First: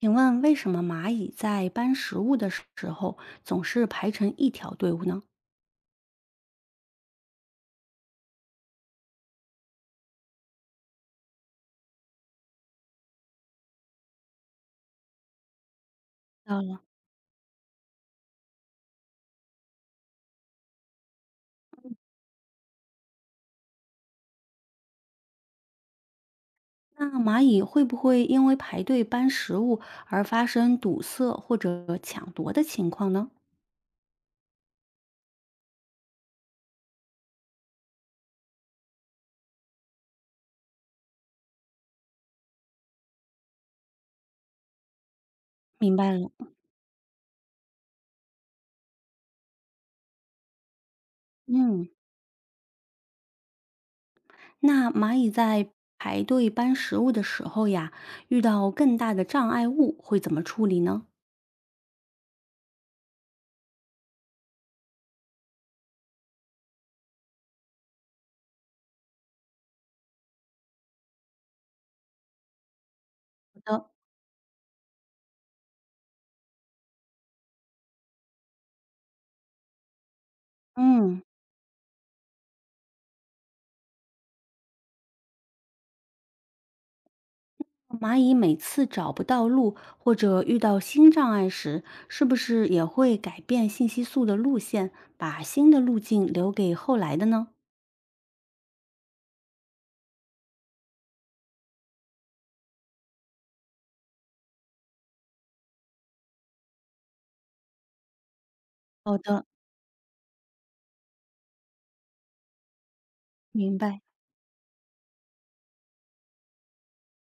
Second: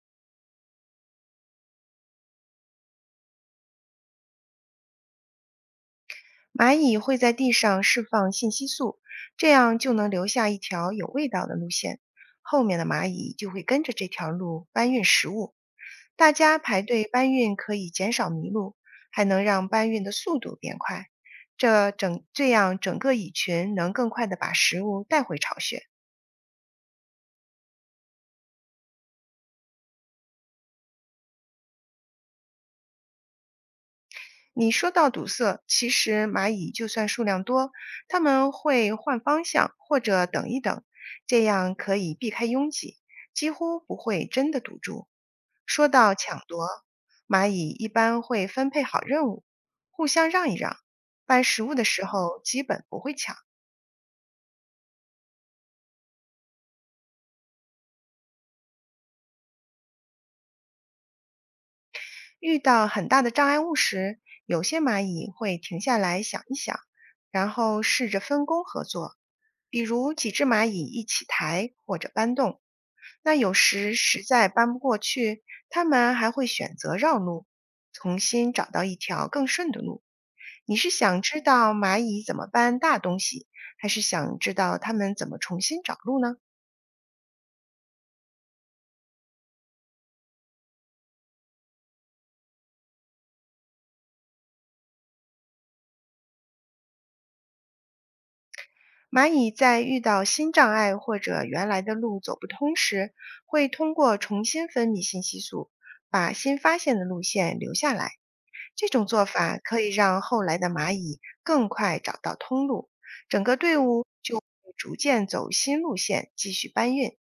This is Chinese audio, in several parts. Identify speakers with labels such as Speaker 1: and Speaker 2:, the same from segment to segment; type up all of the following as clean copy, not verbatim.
Speaker 1: 请问为什么蚂蚁在搬食物的时候总是排成一条队伍呢？
Speaker 2: 蚂蚁会在地上释放信息素，这样就能留下一条有味道的路线。后面的蚂蚁就会跟着这条路搬运食物，大家
Speaker 1: 到了，
Speaker 2: 排队搬运可以减少迷路，还能让搬运的速度变快。这整这样整个蚁群能更快地把食物带回巢穴。
Speaker 1: 那蚂蚁会不会因为排队搬食物而发生堵塞或者抢夺的情况呢？
Speaker 2: 你说到堵塞，其实蚂蚁就算数量多，它们会换方向或者等一等，这样可以避开拥挤，几乎不会真的堵住。说
Speaker 1: 明白
Speaker 2: 到
Speaker 1: 了。
Speaker 2: 抢夺，蚂蚁一般会分配好任务，互相让一让，搬食物的
Speaker 1: 嗯，
Speaker 2: 时候基本不会抢。
Speaker 1: 那蚂蚁在排队搬食物的时候呀，遇到更大的障碍物会怎么处理呢？
Speaker 2: 遇到很大的障碍物时，有些蚂蚁会停下来想一想，然后试着分工合作，比如几只蚂蚁一起抬或者搬动。那有时实在搬不过去，它们还会选择绕路，重新找到一条更顺的路。你是想
Speaker 1: 嗯。
Speaker 2: 知道蚂蚁怎么搬大东西，还是想知道它们怎么重新找路呢？
Speaker 1: 蚂蚁每次找不到路或者遇到新障碍时，是不是也会改变信息素的路线，把新的路径留给后来的呢？
Speaker 2: 蚂蚁在遇到新障碍或者原来的路走不通时，会通过重新分泌信息素，把新发现的路线留下来。这种
Speaker 1: 好
Speaker 2: 做
Speaker 1: 的，
Speaker 2: 法可以让后来的蚂蚁更快找到通路，整个队
Speaker 1: 明白。
Speaker 2: 伍就会逐渐走新路线，继续搬运。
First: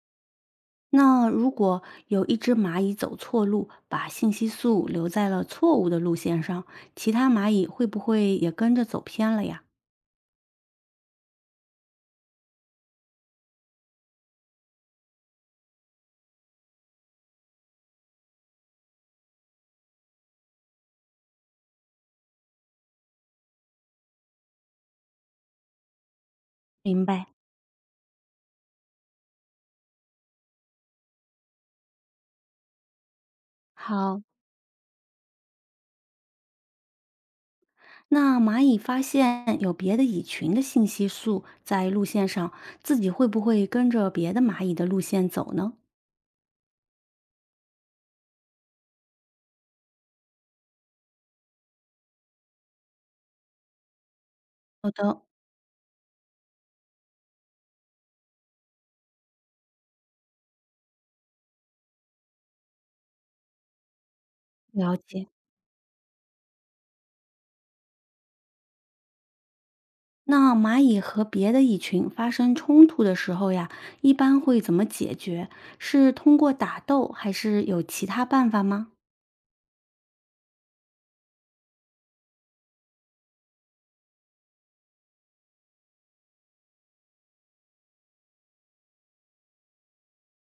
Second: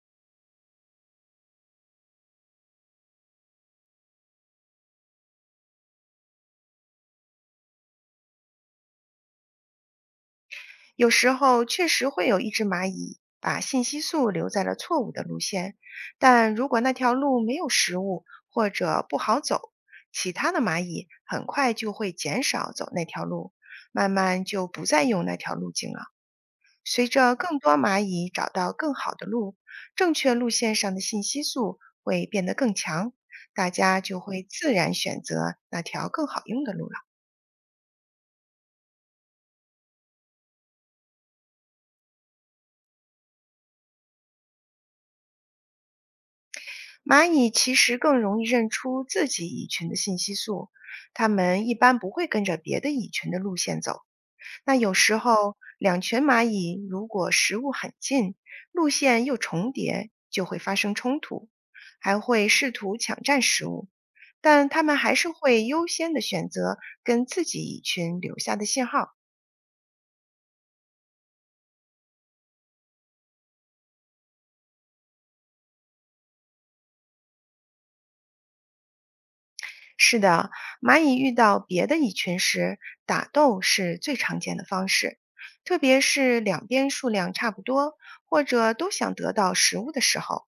Speaker 1: 那如果有一只蚂蚁走错路，把信息素留在了错误的路线上，其他蚂蚁会不会也跟着走偏了呀？
Speaker 2: 有时候确实会有一只蚂蚁把信息素留在了错误的路线，但如果那条路没有食物或者不好走，其他的蚂蚁很快就会减少走那条路，慢慢就不再用那条路径了。
Speaker 1: 明
Speaker 2: 随
Speaker 1: 白。
Speaker 2: 着更多蚂蚁找到更好的路，正确路线上的信息素会变得更强，大家就
Speaker 1: 好，
Speaker 2: 会自然选择那条更好用的路了。
Speaker 1: 那蚂蚁发现有别的蚁群的信息素在路线上，自己会不会跟着别的蚂蚁的路线走呢？
Speaker 2: 蚂蚁其实更容易认出自己蚁群的信息素，它们一般不会跟着别的蚁群的路线走。那有时候，两群蚂蚁如果食物很近，路线又重叠，就会发生冲突，还会试图抢占食物。但它
Speaker 1: 了
Speaker 2: 们还
Speaker 1: 解。
Speaker 2: 是会优先的选择跟自己蚁群留下的信号。
Speaker 1: 那蚂蚁和别的蚁群发生冲突的时候呀，一般会怎么解决？是通过打斗，还是有其他办法吗？
Speaker 2: 是的，蚂蚁遇到别的蚁群时，打斗是最常见的方式，特别是两边数量差不多，或者都想得到食物的时候。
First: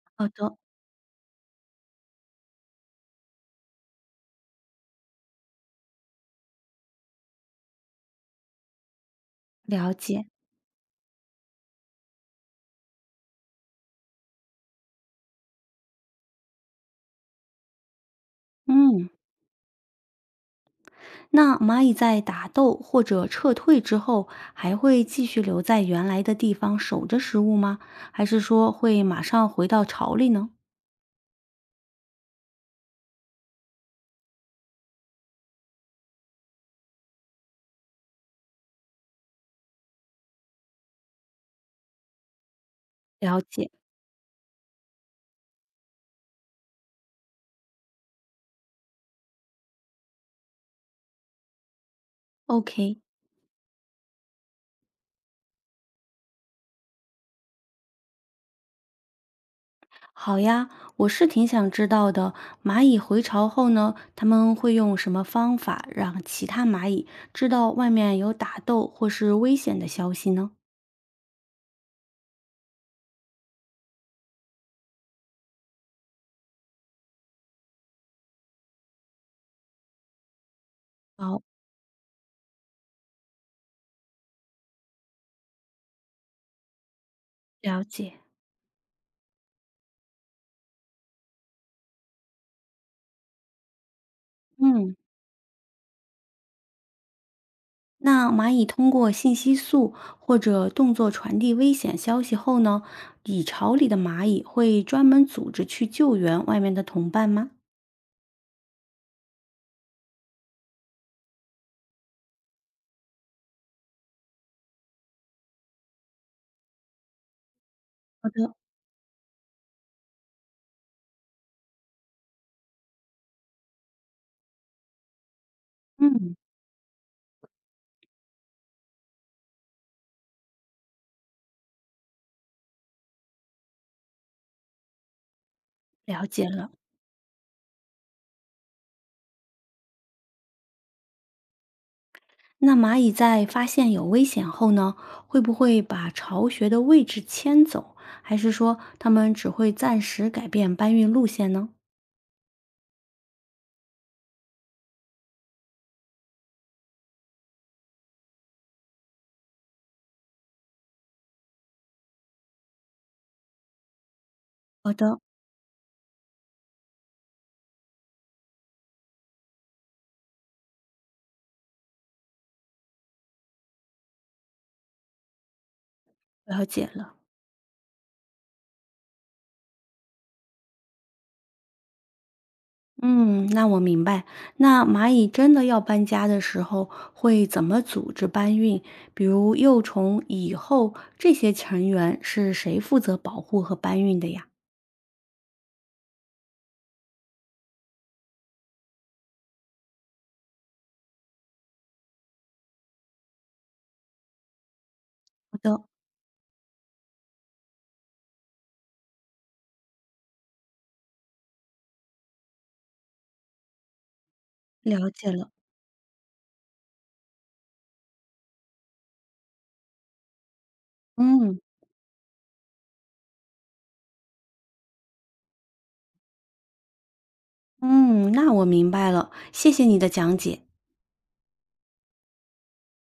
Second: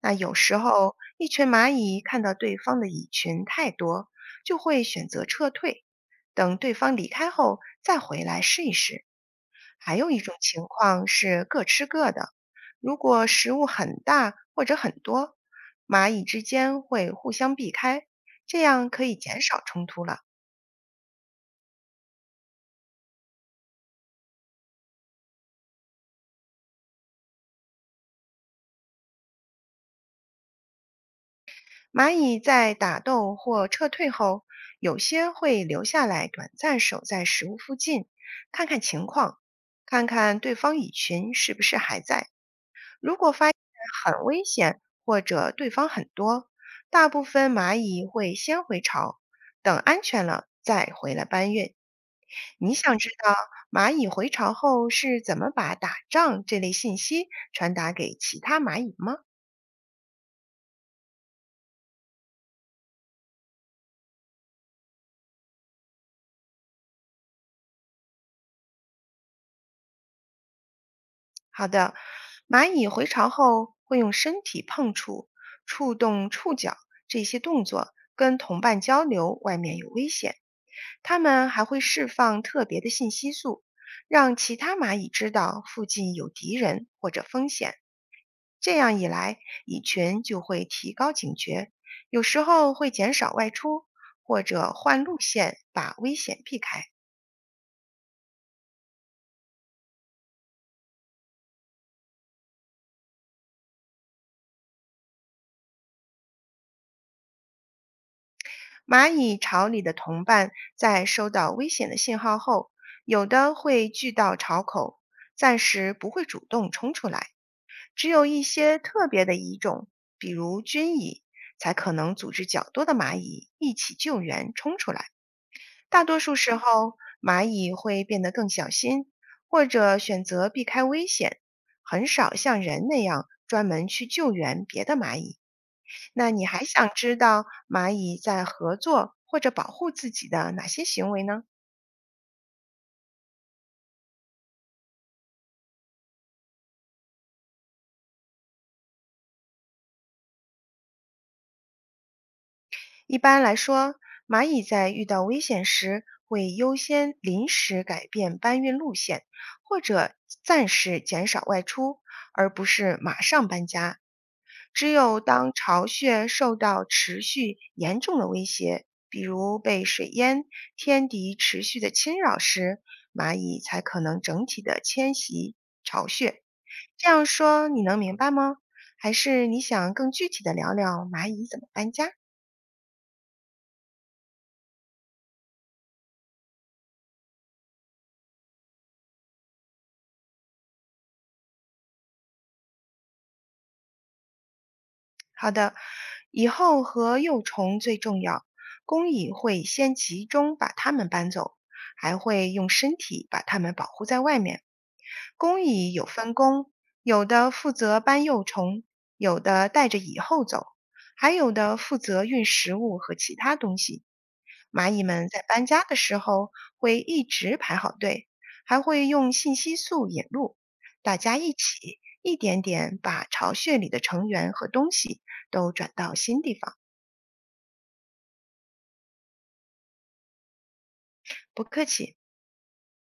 Speaker 2: 那
Speaker 1: 好
Speaker 2: 有时
Speaker 1: 的，
Speaker 2: 候一群蚂蚁看到对方的蚁群太多，就会选择撤退，等对方离开后再回来试一试。
Speaker 1: 了
Speaker 2: 还有一
Speaker 1: 解。
Speaker 2: 种情况是各吃各的，如果食物很大或者很多，蚂蚁之间会互相避开，这样可
Speaker 1: 嗯，
Speaker 2: 以减少冲突了。
Speaker 1: 那蚂蚁在打斗或者撤退之后，还会继续留在原来的地方守着食物吗？还是说会马上回到巢里呢？
Speaker 2: 蚂蚁在打斗或撤退后，有些会留下来短暂守在食物附近，看看情况，看看对方蚁群是不是还在。如果
Speaker 1: 了
Speaker 2: 发现
Speaker 1: 解。
Speaker 2: 很危险或者对方很多，大部分蚂蚁会先回巢，等安全了再回来搬运。你
Speaker 1: OK，
Speaker 2: 想知道蚂蚁回巢后是怎么把打仗这类信息传达给其他蚂蚁吗？
Speaker 1: 好呀，我是挺想知道的。蚂蚁回巢后呢，它们会用什么方法让其他蚂蚁知道外面有打斗或是危险的消息呢？
Speaker 2: 好的，蚂蚁回巢后会用身体碰触、触动触角这些动作跟同伴交流外面有危险。它
Speaker 1: 好，
Speaker 2: 们还会释放特别的信息素，让其他蚂蚁知道附近有敌人或者风险。
Speaker 1: 了解。
Speaker 2: 这样一来，蚁群就会提高警觉，有时候会减少外出或者
Speaker 1: 嗯，
Speaker 2: 换路线，把危险避开。
Speaker 1: 那蚂蚁通过信息素或者动作传递危险消息后呢，蚁巢里的蚂蚁会专门组织去救援外面的同伴吗？
Speaker 2: 蚂蚁巢里的同伴在收到危险的信号后，有的会聚到巢口，暂时不会主动冲出来。只有一些特别的蚁种，比如军蚁，才可能组织较多的蚂蚁一起救援冲出来。大多
Speaker 1: 嗯，
Speaker 2: 数时候，蚂蚁会变得更小心，或者选择避开危险，很少像人那样专门去救援别的蚂蚁。
Speaker 1: 了
Speaker 2: 那你
Speaker 1: 解
Speaker 2: 还
Speaker 1: 了。
Speaker 2: 想知道蚂蚁在合作或者保护自己的哪些行为呢？
Speaker 1: 那蚂蚁在发现有危险后呢，会不会把巢穴的位置迁走，还是说它们只会暂时改变搬运路线呢？
Speaker 2: 一般来说，蚂蚁在遇到危险时会优先临时改变搬运路线，或者暂时减少外出，而不是马上搬家。只有当巢穴受到持续严重的威胁，比如被水淹、天敌持续的侵扰时，蚂蚁才可能整体的迁徙巢穴。
Speaker 1: 了解
Speaker 2: 这
Speaker 1: 了。
Speaker 2: 样说你能明白吗？还是你想更具体的聊聊蚂蚁怎么搬家？
Speaker 1: 嗯，那我明白。那蚂蚁真的要搬家的时候，会怎么组织搬运？比如幼虫、蚁后这些成员是谁负责保护和搬运的呀？
Speaker 2: 好的，蚁后和幼虫最重要，工蚁会先集中把它们搬走，还会用身体把它们保护在外面。
Speaker 1: 好
Speaker 2: 工
Speaker 1: 的，
Speaker 2: 蚁有分工，有的负责搬幼虫，有的带着蚁后走，还有的负责运食物和其他东西。蚂蚁
Speaker 1: 了
Speaker 2: 们
Speaker 1: 解
Speaker 2: 在
Speaker 1: 了。
Speaker 2: 搬家的时候会一直排好队，还会用信息素引路，大家一
Speaker 1: 嗯
Speaker 2: 起一点点把巢穴里的成员和东西都转到新地方。
Speaker 1: 嗯，那我明白了，谢谢你的讲解。
Speaker 2: 不客气。